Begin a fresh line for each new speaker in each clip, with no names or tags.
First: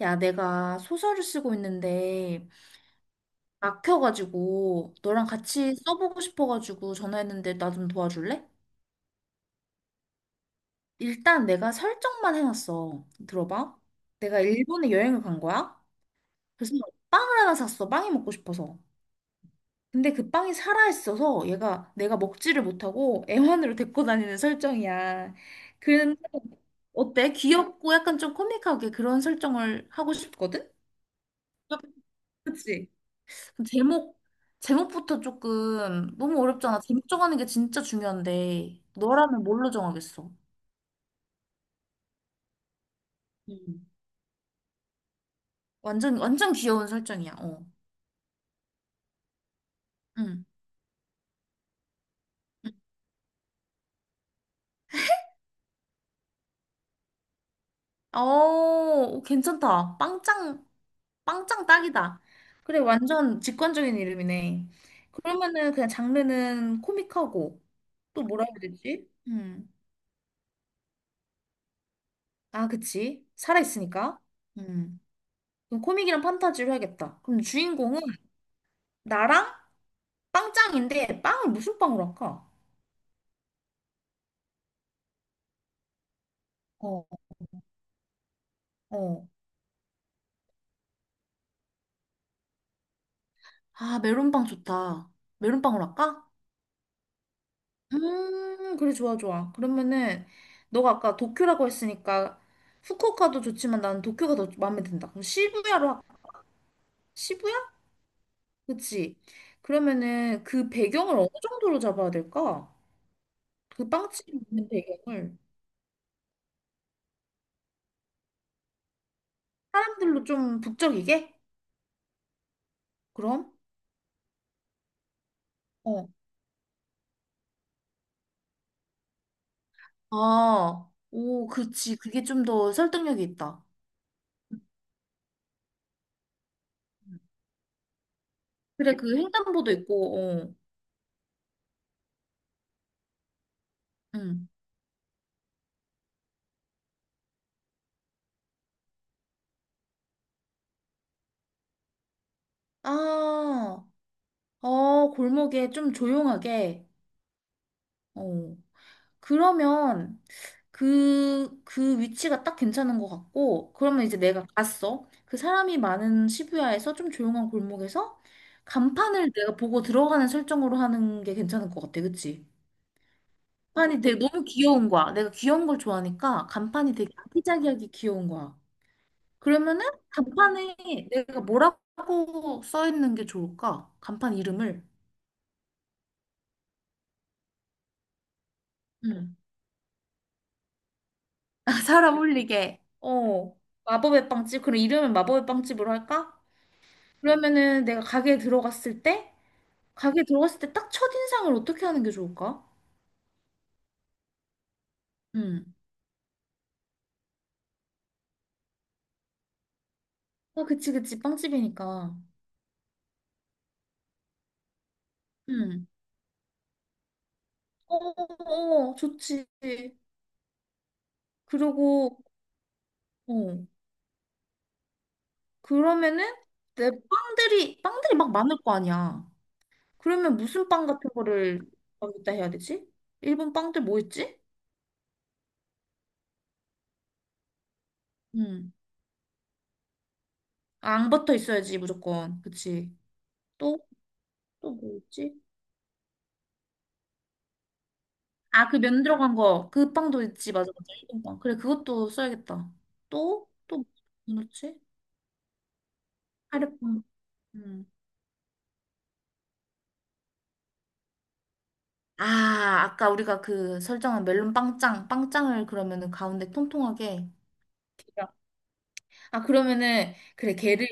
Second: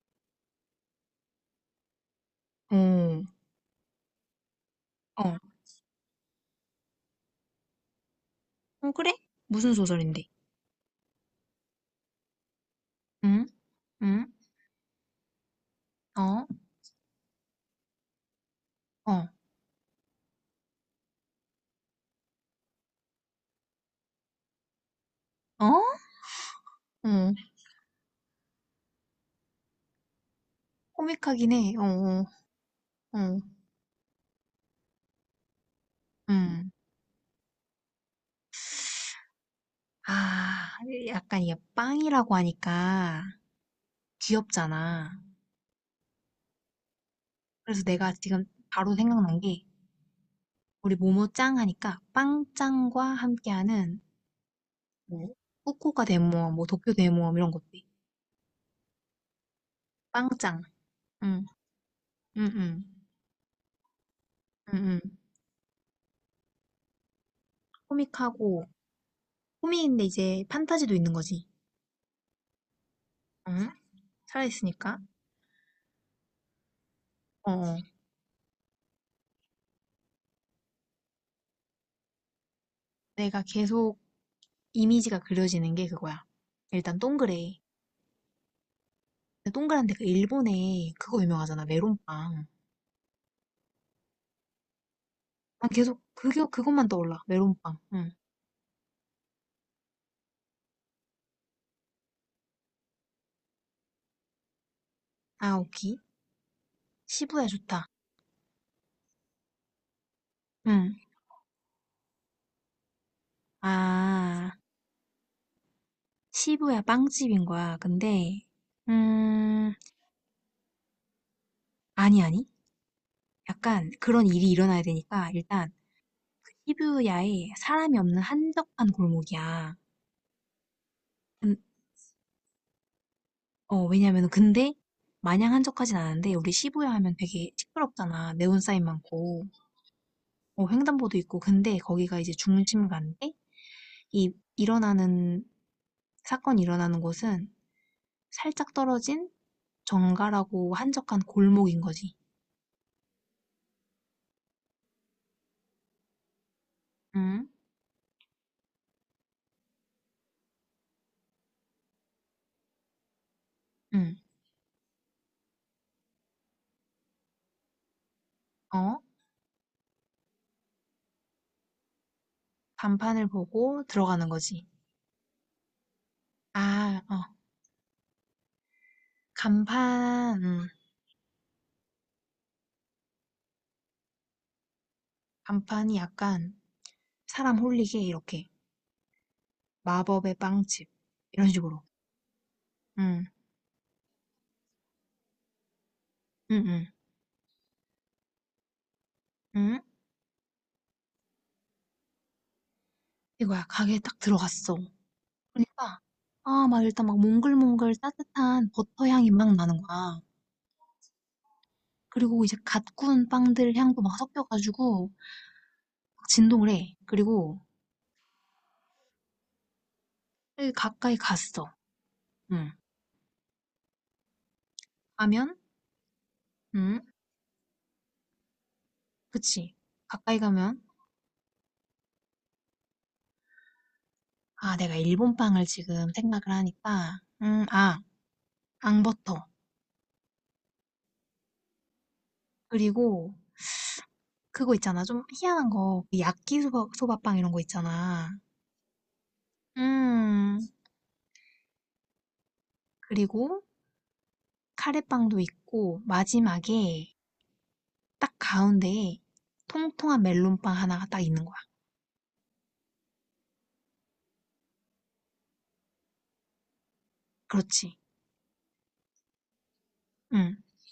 야, 내가 소설을 쓰고 있는데
어,
막혀가지고 너랑
어,
같이 써보고 싶어가지고 전화했는데 나 좀 도와줄래?
어, 그래? 무슨 소설인데?
일단 내가 설정만 해놨어.
응?
들어봐.
응?
내가 일본에 여행을 간 거야.
어?
그래서 빵을 하나 샀어. 빵이 먹고 싶어서.
어?
근데 그 빵이 살아있어서 얘가 내가 먹지를 못하고 애완으로 데리고 다니는 설정이야.
어?
근데
어.
어때? 귀엽고 약간 좀 코믹하게 그런 설정을 하고 싶거든?
코믹하긴 해. 어, 어,
그치?
어.
그 제목, 제목부터 조금 너무
응.
어렵잖아. 제목 정하는 게 진짜 중요한데, 너라면 뭘로 정하겠어?
아, 약간 이게 빵이라고 하니까
음.
귀엽잖아.
완전, 완전 귀여운 설정이야, 어.
그래서 내가 지금 바로 생각난 게
응.
우리 모모짱 하니까
응.
빵짱과 함께하는 뭐 후쿠오카 대모험, 뭐 도쿄 대모험 이런 것들.
어, 괜찮다.
빵짱.
빵짱,
응,
빵짱 딱이다.
응,
그래,
응,
완전 직관적인 이름이네.
응, 응.
그러면은 그냥 장르는 코믹하고, 또 뭐라 해야
코믹하고
되지?
코믹인데 이제 판타지도 있는 거지.
아, 그치.
응?
살아있으니까.
살아있으니까.
음. 그럼 코믹이랑 판타지로 해야겠다. 그럼
어,
주인공은 나랑 빵짱인데 빵을 무슨 빵으로 할까?
내가 계속 이미지가 그려지는 게 그거야. 일단
어.
동그래.
어.
근데 동그란데 그 일본에 그거 유명하잖아, 메론빵.
아, 메론빵 좋다.
난
메론빵으로
계속
할까?
그게 그것만 떠올라, 메론빵. 응.
그래, 좋아, 좋아. 그러면은, 너가 아까 도쿄라고 했으니까, 후쿠오카도 좋지만 나는 도쿄가 더 마음에 든다. 그럼 시부야로
아오키,
할까?
시부야
시부야?
좋다.
그치? 그러면은 그
응.
배경을 어느 정도로 잡아야 될까? 그 빵집
아,
있는 배경을
시부야 빵집인 거야. 근데 음,
사람들로 좀 북적이게?
아니 아니.
그럼?
약간 그런 일이 일어나야 되니까 일단
어.
시부야에 사람이 없는 한적한 골목이야.
아, 오,
음,
그치. 그게 좀 더 설득력이 있다.
어, 왜냐면은 근데 마냥 한적하진 않은데 우리 시부야 하면 되게 시끄럽잖아. 네온사인
그래, 그
많고
횡단보도 있고, 어.
어, 횡단보도 있고 근데 거기가 이제 중심가인데 이
응.
일어나는 사건이 일어나는 곳은 살짝 떨어진 정갈하고 한적한 골목인 거지.
아, 어, 골목에 좀 조용하게.
응?
어. 그러면 그, 그 위치가 딱 괜찮은 것 같고, 그러면
응.
이제 내가 갔어. 그 사람이 많은 시부야에서 좀 조용한 골목에서
어?
간판을 내가 보고 들어가는 설정으로 하는 게 괜찮을 것 같아. 그치?
간판을 보고
간판이 되게
들어가는
너무
거지.
귀여운 거야. 내가 귀여운 걸 좋아하니까 간판이
아,
되게
어.
아기자기하게 귀여운 거야. 그러면은
간판,
간판에 내가 뭐라고 써 있는 게 좋을까? 간판 이름을.
간판이 약간 사람 홀리게 이렇게
응.
마법의 빵집 이런 식으로.
사람 올리게.
응,
어. 마법의 빵집. 그럼 이름을 마법의 빵집으로 할까?
응, 응.
그러면은 내가 가게에 들어갔을 때,
응?
가게에 들어갔을 때 딱 첫인상을 어떻게 하는 게 좋을까?
이거야. 가게에 딱 들어갔어.
응.
그러니까 아 막 일단 막 몽글몽글 따뜻한 버터 향이 막 나는 거야.
아, 그치, 그치. 빵집이니까.
그리고 이제 갓 구운 빵들 향도 막 섞여 가지고
응.
막 진동을 해. 그리고
어, 어, 어, 어. 좋지.
가까이 갔어.
그리고,
응.
어.
가면
그러면은 내
응.
빵들이, 빵들이 막 많을 거 아니야.
그치.
그러면
가까이
무슨
가면
빵 같은 거를 어기다 해야 되지? 일본 빵들 뭐 있지?
아 내가 일본 빵을 지금 생각을 하니까 아
음.
앙버터
아, 앙버터 있어야지, 무조건. 그치.
그리고
또, 또
그거
뭐
있잖아. 좀
있지?
희한한 거. 그 야끼소바 소바 빵 이런 거 있잖아.
아, 그 면 들어간 거. 그 빵도 있지.
음.
맞아, 맞아. 일본 빵. 그래, 그것도 써야겠다. 또,
그리고
또, 뭐 넣지?
카레빵도 있고
카레빵.
마지막에
음.
딱 가운데에 통통한 멜론빵 하나가 딱 있는 거야.
아, 아까 우리가 그 설정한 멜론 빵짱. 빵짱을 그러면은 가운데 통통하게.
그렇지.
아, 그러면은, 그래,
응.
걔를,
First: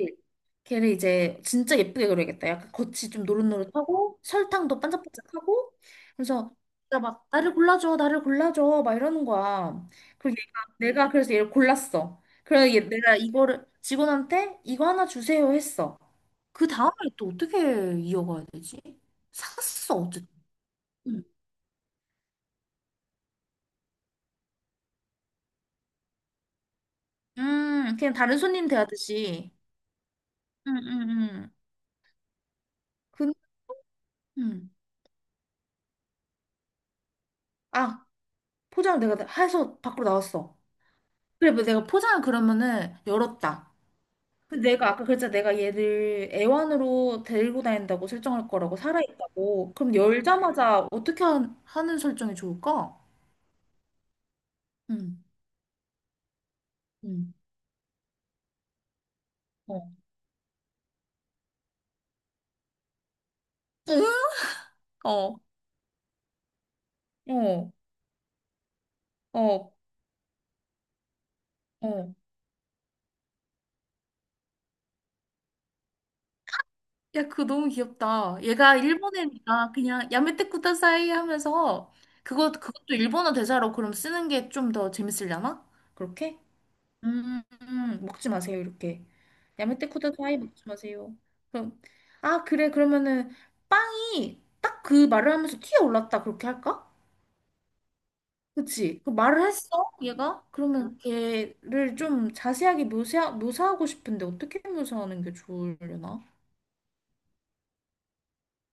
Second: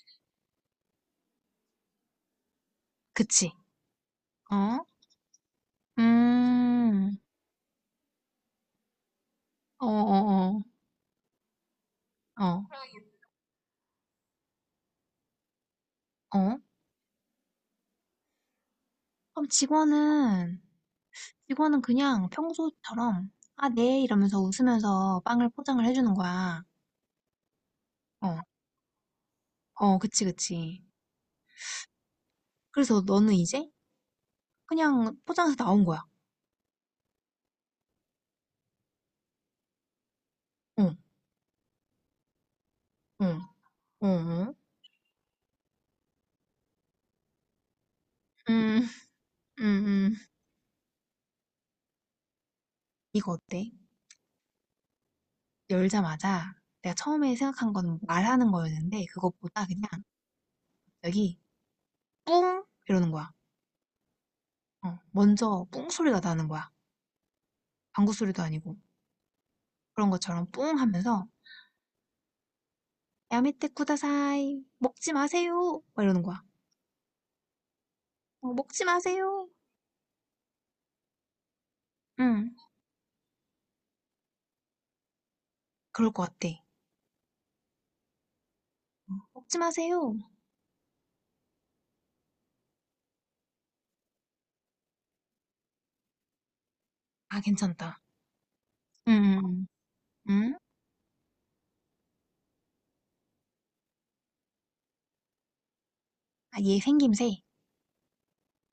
걔를 이제 진짜 예쁘게 그려야겠다. 약간 겉이 좀
그치.
노릇노릇하고,
어?
설탕도 반짝반짝하고, 그래서, 진짜
음.
막, 나를 골라줘, 나를 골라줘, 막 이러는
어,
거야. 그리고 얘가,
어,
내가 그래서 얘를 골랐어.
어. 어.
그래서 얘, 내가 이거를 직원한테 이거 하나 주세요 했어.
어?
그 다음에 또 어떻게 이어가야 되지?
그럼
샀어, 어쨌든.
직원은
음,
직원은 그냥 평소처럼 아, 네 이러면서 웃으면서 빵을 포장을 해주는 거야.
그냥 다른
어.
손님 대하듯이.
어, 그치,
음,
그치.
음, 음.
그래서 너는
그,
이제
음.
그냥 포장해서 나온 거야.
아, 포장을 내가 다 해서 밖으로 나왔어.
어,
그래, 뭐 내가 포장을 그러면은
어,
열었다.
어, 어.
근데 내가 아까 그랬잖아. 내가 얘를 애완으로 데리고 다닌다고 설정할 거라고,
음, 음,
살아있다고. 그럼
음.
열자마자 어떻게 하는 설정이 좋을까?
이거 어때?
응,
열자마자 내가
응,
처음에 생각한 건 말하는 거였는데 그것보다 그냥
어.
여기 뿡 이러는 거야. 어,
어,
먼저 뿡 소리가 나는 거야.
어,
방구 소리도 아니고
어,
그런 것처럼 뿡 하면서
어.
야메테 쿠다사이 먹지 마세요 막 이러는 거야.
야, 그거 너무 귀엽다.
어,
얘가
먹지 마세요.
일본애니까 그냥 야메테쿠타 사이 하면서
응,
그거, 그것도 일본어 대사로 그럼 쓰는 게 좀 더 재밌으려나?
그럴 것
그렇게?
같아.
먹지 마세요, 이렇게.
먹지
야메테쿠다
마세요.
사이 먹지 마세요. 그럼, 아, 그래, 그러면은, 빵이 딱 그 말을 하면서 튀어올랐다, 그렇게 할까?
아, 괜찮다.
그치? 그
음,
말을
음,
했어, 얘가?
음.
그러면 걔를 좀 자세하게 묘사, 묘사하고 싶은데, 어떻게 묘사하는 게 좋으려나?
아, 얘 생김새.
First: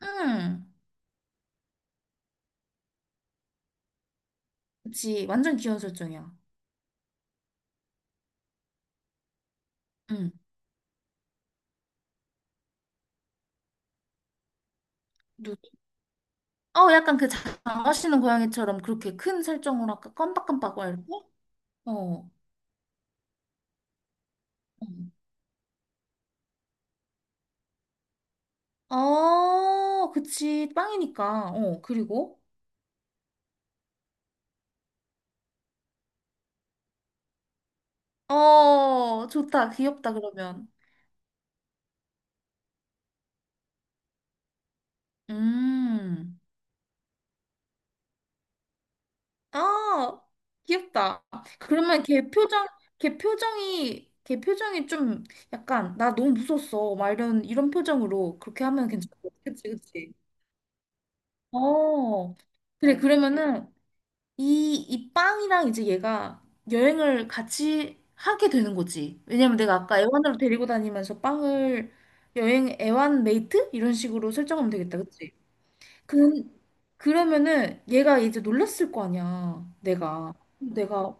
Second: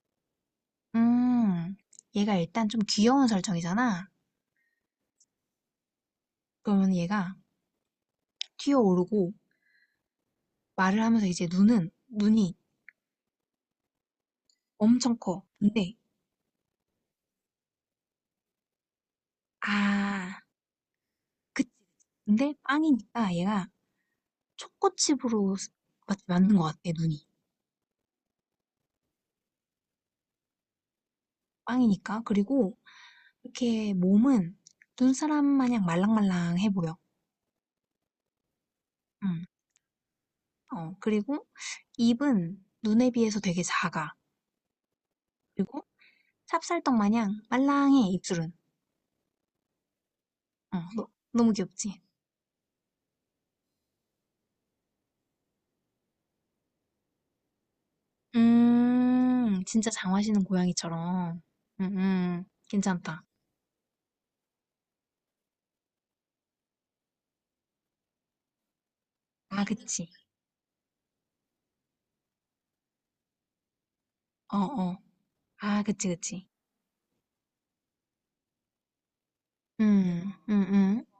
음,
음, 얘가 일단 좀 귀여운 설정이잖아.
그치. 완전 귀여운 설정이야.
그러면 얘가 튀어오르고
음.
말을 하면서 이제 눈이 엄청 커.
누,
근데
어, 약간 그 장화시는 고양이처럼 그렇게 큰 설정으로 아까
아
깜빡깜빡 이렇게?
그치,
어.
근데 빵이니까 얘가
어.
초코칩으로 스- 맞는 것 같아 눈이.
어, 그치. 빵이니까. 어,
빵이니까
그리고?
그리고 이렇게 몸은 눈사람 마냥 말랑말랑해 보여.
어,
음.
좋다. 귀엽다, 그러면.
어 그리고 입은 눈에 비해서 되게 작아. 그리고
음.
찹쌀떡 마냥 말랑해 입술은.
아,
어
귀엽다.
너무 귀엽지?
그러면 걔 표정, 걔 표정이, 걔 표정이 좀 약간, 나 너무 무서웠어. 막 이런, 이런 표정으로 그렇게 하면 괜찮아. 그치,
진짜 장
그치.
화시는 고양이처럼.
어. 그래,
괜찮다.
그러면은 이, 이 빵이랑 이제 얘가 여행을 같이 하게 되는 거지. 왜냐면
아
내가 아까
그치.
애완으로 데리고 다니면서 빵을 여행 애완 메이트? 이런 식으로
어
설정하면
어.
되겠다, 그치?
아 그치
그,
그치.
그러면은 얘가 이제 놀랐을 거 아니야,
음.
내가.
음음. 음.
내가,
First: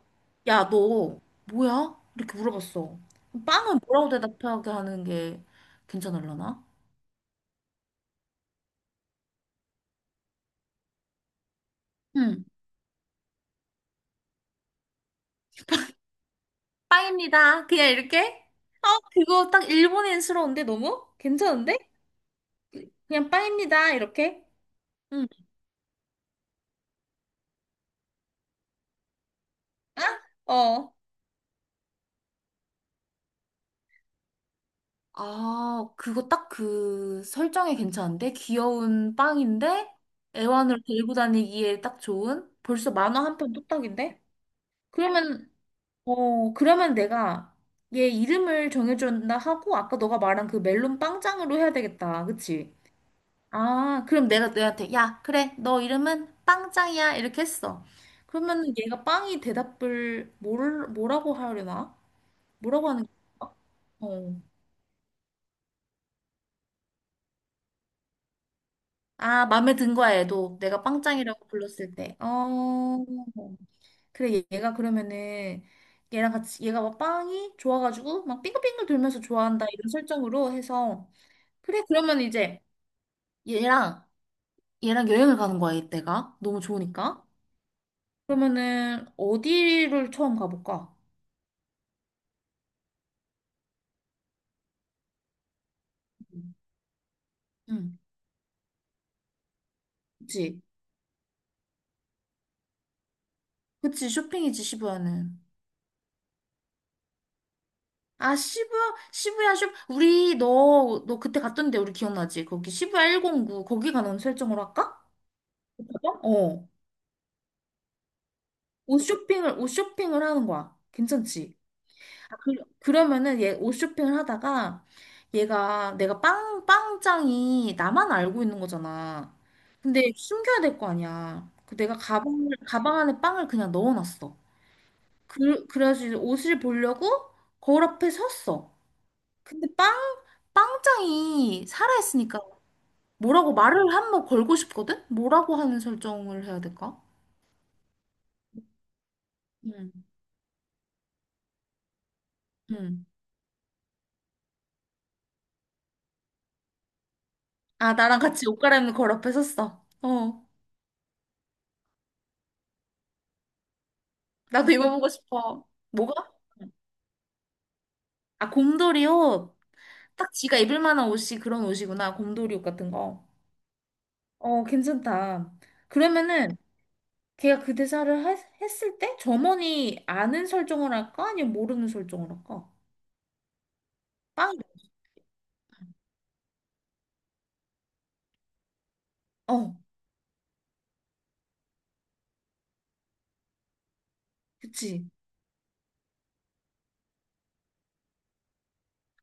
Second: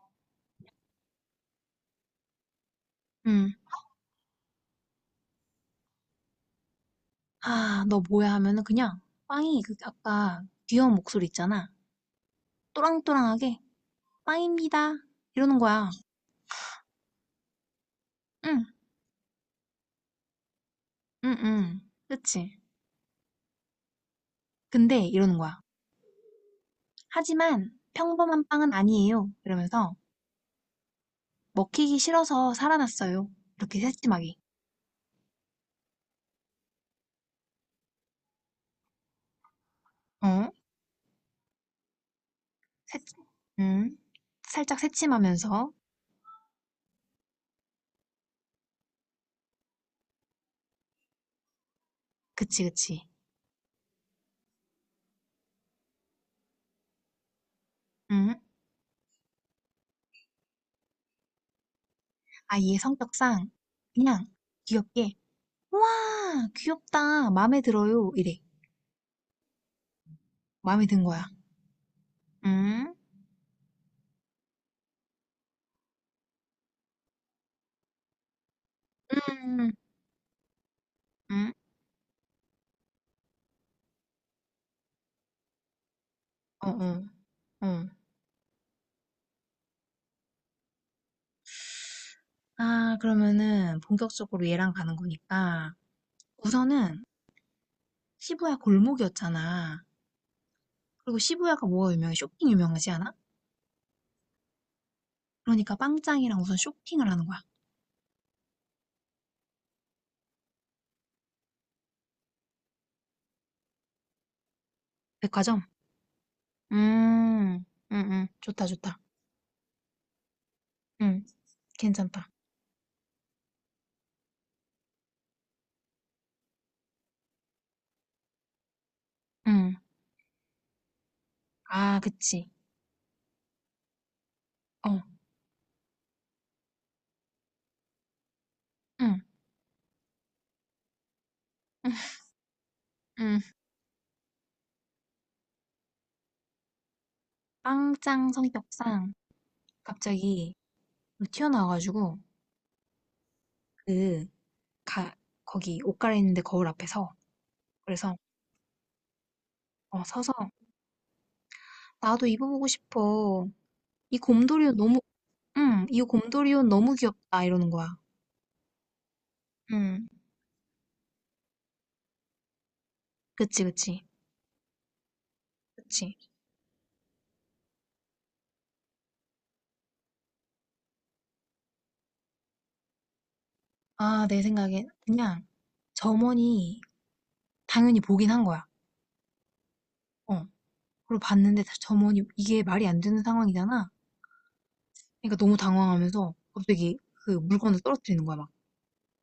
야, 너 뭐야? 이렇게 물어봤어.
음.
빵은 뭐라고 대답하게 하는 게 괜찮을라나?
"아 너 뭐야?" 하면은 그냥 빵이 그 아까 귀여운 목소리 있잖아.
응,
또랑또랑하게 "빵입니다." 이러는 거야.
빵입니다. 그냥 이렇게?
응.
아, 그거 딱 일본인스러운데 너무?
응
괜찮은데?
응 그치.
그냥 빵입니다. 이렇게?
근데
응.
이러는 거야. "하지만 평범한 빵은 아니에요." 이러면서
어,
"먹히기 싫어서 살아났어요." 이렇게 새침하게.
아, 그거 딱 그 설정이 괜찮은데? 귀여운 빵인데
어?
애완으로 데리고 다니기에 딱 좋은? 벌써
새침
만화 한 편
음.
뚝딱인데?
살짝
그러면,
새침하면서.
어, 그러면 내가 얘 이름을 정해준다 하고, 아까 너가 말한 그 멜론 빵짱으로 해야 되겠다.
그치,
그치?
그치.
아, 그럼 내가 너한테 야, 그래. 너 이름은 빵짱이야. 이렇게 했어.
응
그러면 얘가 빵이 대답을 뭘, 뭐라고 하려나?
아얘
뭐라고 하는
성격상
거야?
그냥
어.
귀엽게 와, 귀엽다. 마음에 들어요. 이래.
아, 마음에 든 거야, 얘도. 내가
마음에 든 거야.
빵짱이라고 불렀을 때.
응?
어. 그래, 얘가 그러면은, 얘랑 같이, 얘가 막 빵이 좋아가지고, 막 빙글빙글 돌면서 좋아한다,
음,
이런 설정으로 해서.
응?
그래, 그러면 이제, 얘랑, 얘랑 여행을 가는 거야, 이때가. 너무
어, 어,
좋으니까.
어.
그러면은, 어디를 처음 가볼까?
아, 그러면은 본격적으로 얘랑 가는 거니까. 우선은
응,
시부야 골목이었잖아.
그치.
그리고 시부야가 뭐가 유명해? 쇼핑 유명하지 않아?
그치, 쇼핑이지, 시부야는.
그러니까 빵짱이랑 우선 쇼핑을 하는 거야.
아, 시부야, 시부야 쇼. 우리 너, 너 그때 갔던데 우리 기억나지? 거기 시부야 109 거기 가는 설정으로 할까?
백화점?
맞아? 어.
음, 응, 응, 좋다, 좋다.
옷 쇼핑을, 옷 쇼핑을 하는 거야.
응,
괜찮지?
괜찮다.
아, 그, 그러면은 얘 옷 쇼핑을 하다가 얘가 내가 빵, 빵장이 나만 알고 있는 거잖아.
응,
근데 숨겨야 될 거 아니야. 그 내가
아,
가방을,
그치.
가방 안에 빵을 그냥 넣어놨어.
어.
그, 그래가지고 이제 옷을 보려고 거울 앞에 섰어.
응,
근데 빵, 빵장이 살아있으니까
응.
뭐라고 말을 한번 걸고 싶거든? 뭐라고 하는 설정을 해야 될까?
빵짱 성격상
응,
갑자기 튀어나와 가지고
응.
그 가, 거기 옷 갈아입는데 거울 앞에서
아,
그래서
나랑 같이 옷 갈아입는 걸 앞에 섰어.
어, 서서
어,
나도 입어보고 싶어. 이 곰돌이
나도
옷 너무
입어보고 싶어.
응, 이
뭐가?
곰돌이 옷 너무 귀엽다 이러는 거야.
아, 곰돌이 옷.
응,
딱 지가 입을 만한 옷이 그런 옷이구나. 곰돌이 옷 같은 거.
그치 그치
어, 괜찮다.
그치.
그러면은 걔가 그 대사를 했, 했을 때 점원이 아는 설정을 할까? 아니면 모르는 설정을 할까?
아, 내
빵.
생각엔 그냥 점원이 당연히 보긴 한 거야.
어,
어, 그리고 봤는데 점원이 이게 말이 안 되는 상황이잖아.
그치.
그러니까 너무 당황하면서 갑자기 그 물건을 떨어뜨리는 거야 막.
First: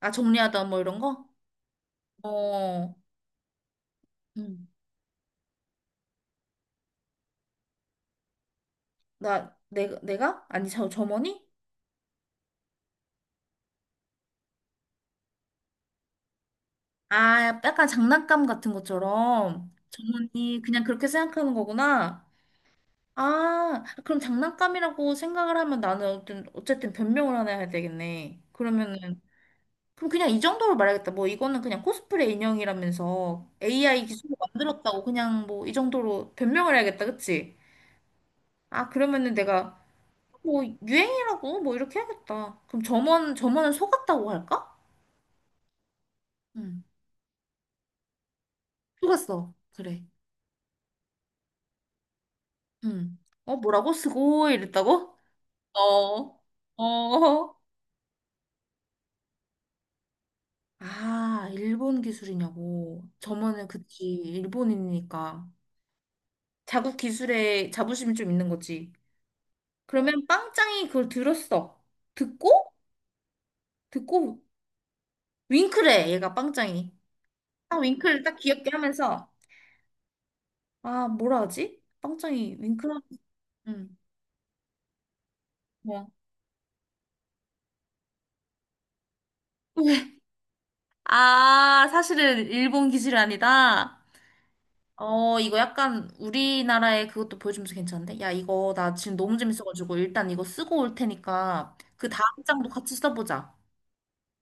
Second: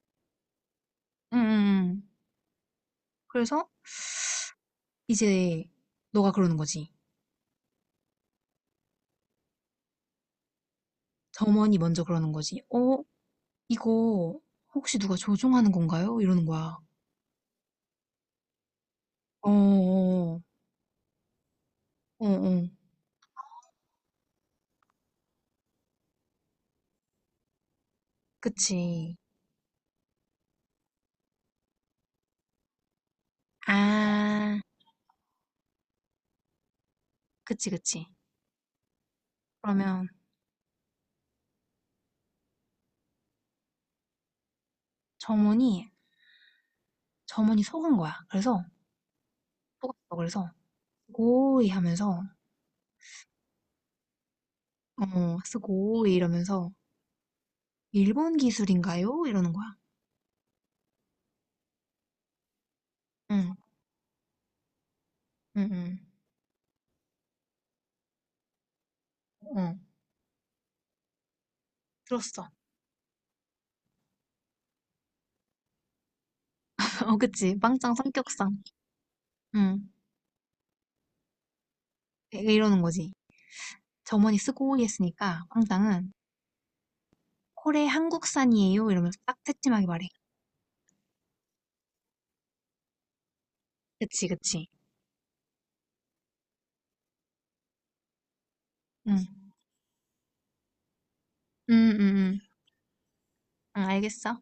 아, 정리하다 뭐 이런 거?
응, 응, 응.
어.
그래서
응.
이제 너가 그러는 거지.
나, 내가, 내가? 아니, 저, 점원이?
점원이 먼저 그러는 거지. "어 이거 혹시 누가 조종하는 건가요?" 이러는 거야.
아, 약간 장난감 같은 것처럼.
어어어.
점원이 그냥 그렇게 생각하는 거구나.
어어.
아, 그럼 장난감이라고 생각을 하면 나는 어쨌든, 어쨌든 변명을 하나 해야 되겠네.
그치.
그러면은, 그럼 그냥 이 정도로 말하겠다. 뭐, 이거는 그냥 코스프레 인형이라면서 AI 기술로
아.
만들었다고 그냥 뭐, 이 정도로 변명을 해야겠다. 그치?
그치, 그치.
아, 그러면은 내가
그러면
뭐, 유행이라고 뭐, 이렇게 해야겠다. 그럼 점원, 점원은 속았다고 할까?
점원이
응.
점원이 속은 거야. 그래서
속았어. 그래.
속았어. 그래서 고이 하면서
응. 어, 뭐라고? 스고 이랬다고?
어 쓰고이
어,
이러면서
어,
"일본 기술인가요?" 이러는 거야.
아, 일본 기술이냐고.
응.
저만은 그치, 일본인이니까.
응, 응,
자국 기술에 자부심이 좀 있는 거지.
어.
그러면 빵짱이 그걸 들었어.
들었어.
듣고, 듣고, 윙크래, 얘가 빵짱이.
어 그치.
딱
빵짱
윙크를 딱
성격상.
귀엽게 하면서,
응.
아, 뭐라 하지?
이
빵짱이
러는
윙크라?
거지.
응,
점원이 쓰고이 했으니까
뭐.
빵짱은 코레 한국산이에요? 이러면서 딱 새침하게 말해.
아, 사실은 일본 기술이 아니다.
그치, 그치.
어, 이거 약간 우리나라의 그것도 보여주면서 괜찮은데? 야, 이거 나 지금 너무
응.
재밌어가지고 일단 이거 쓰고 올
응,
테니까
응,
그
응.
다음 장도 같이 써보자.
응, 알겠어.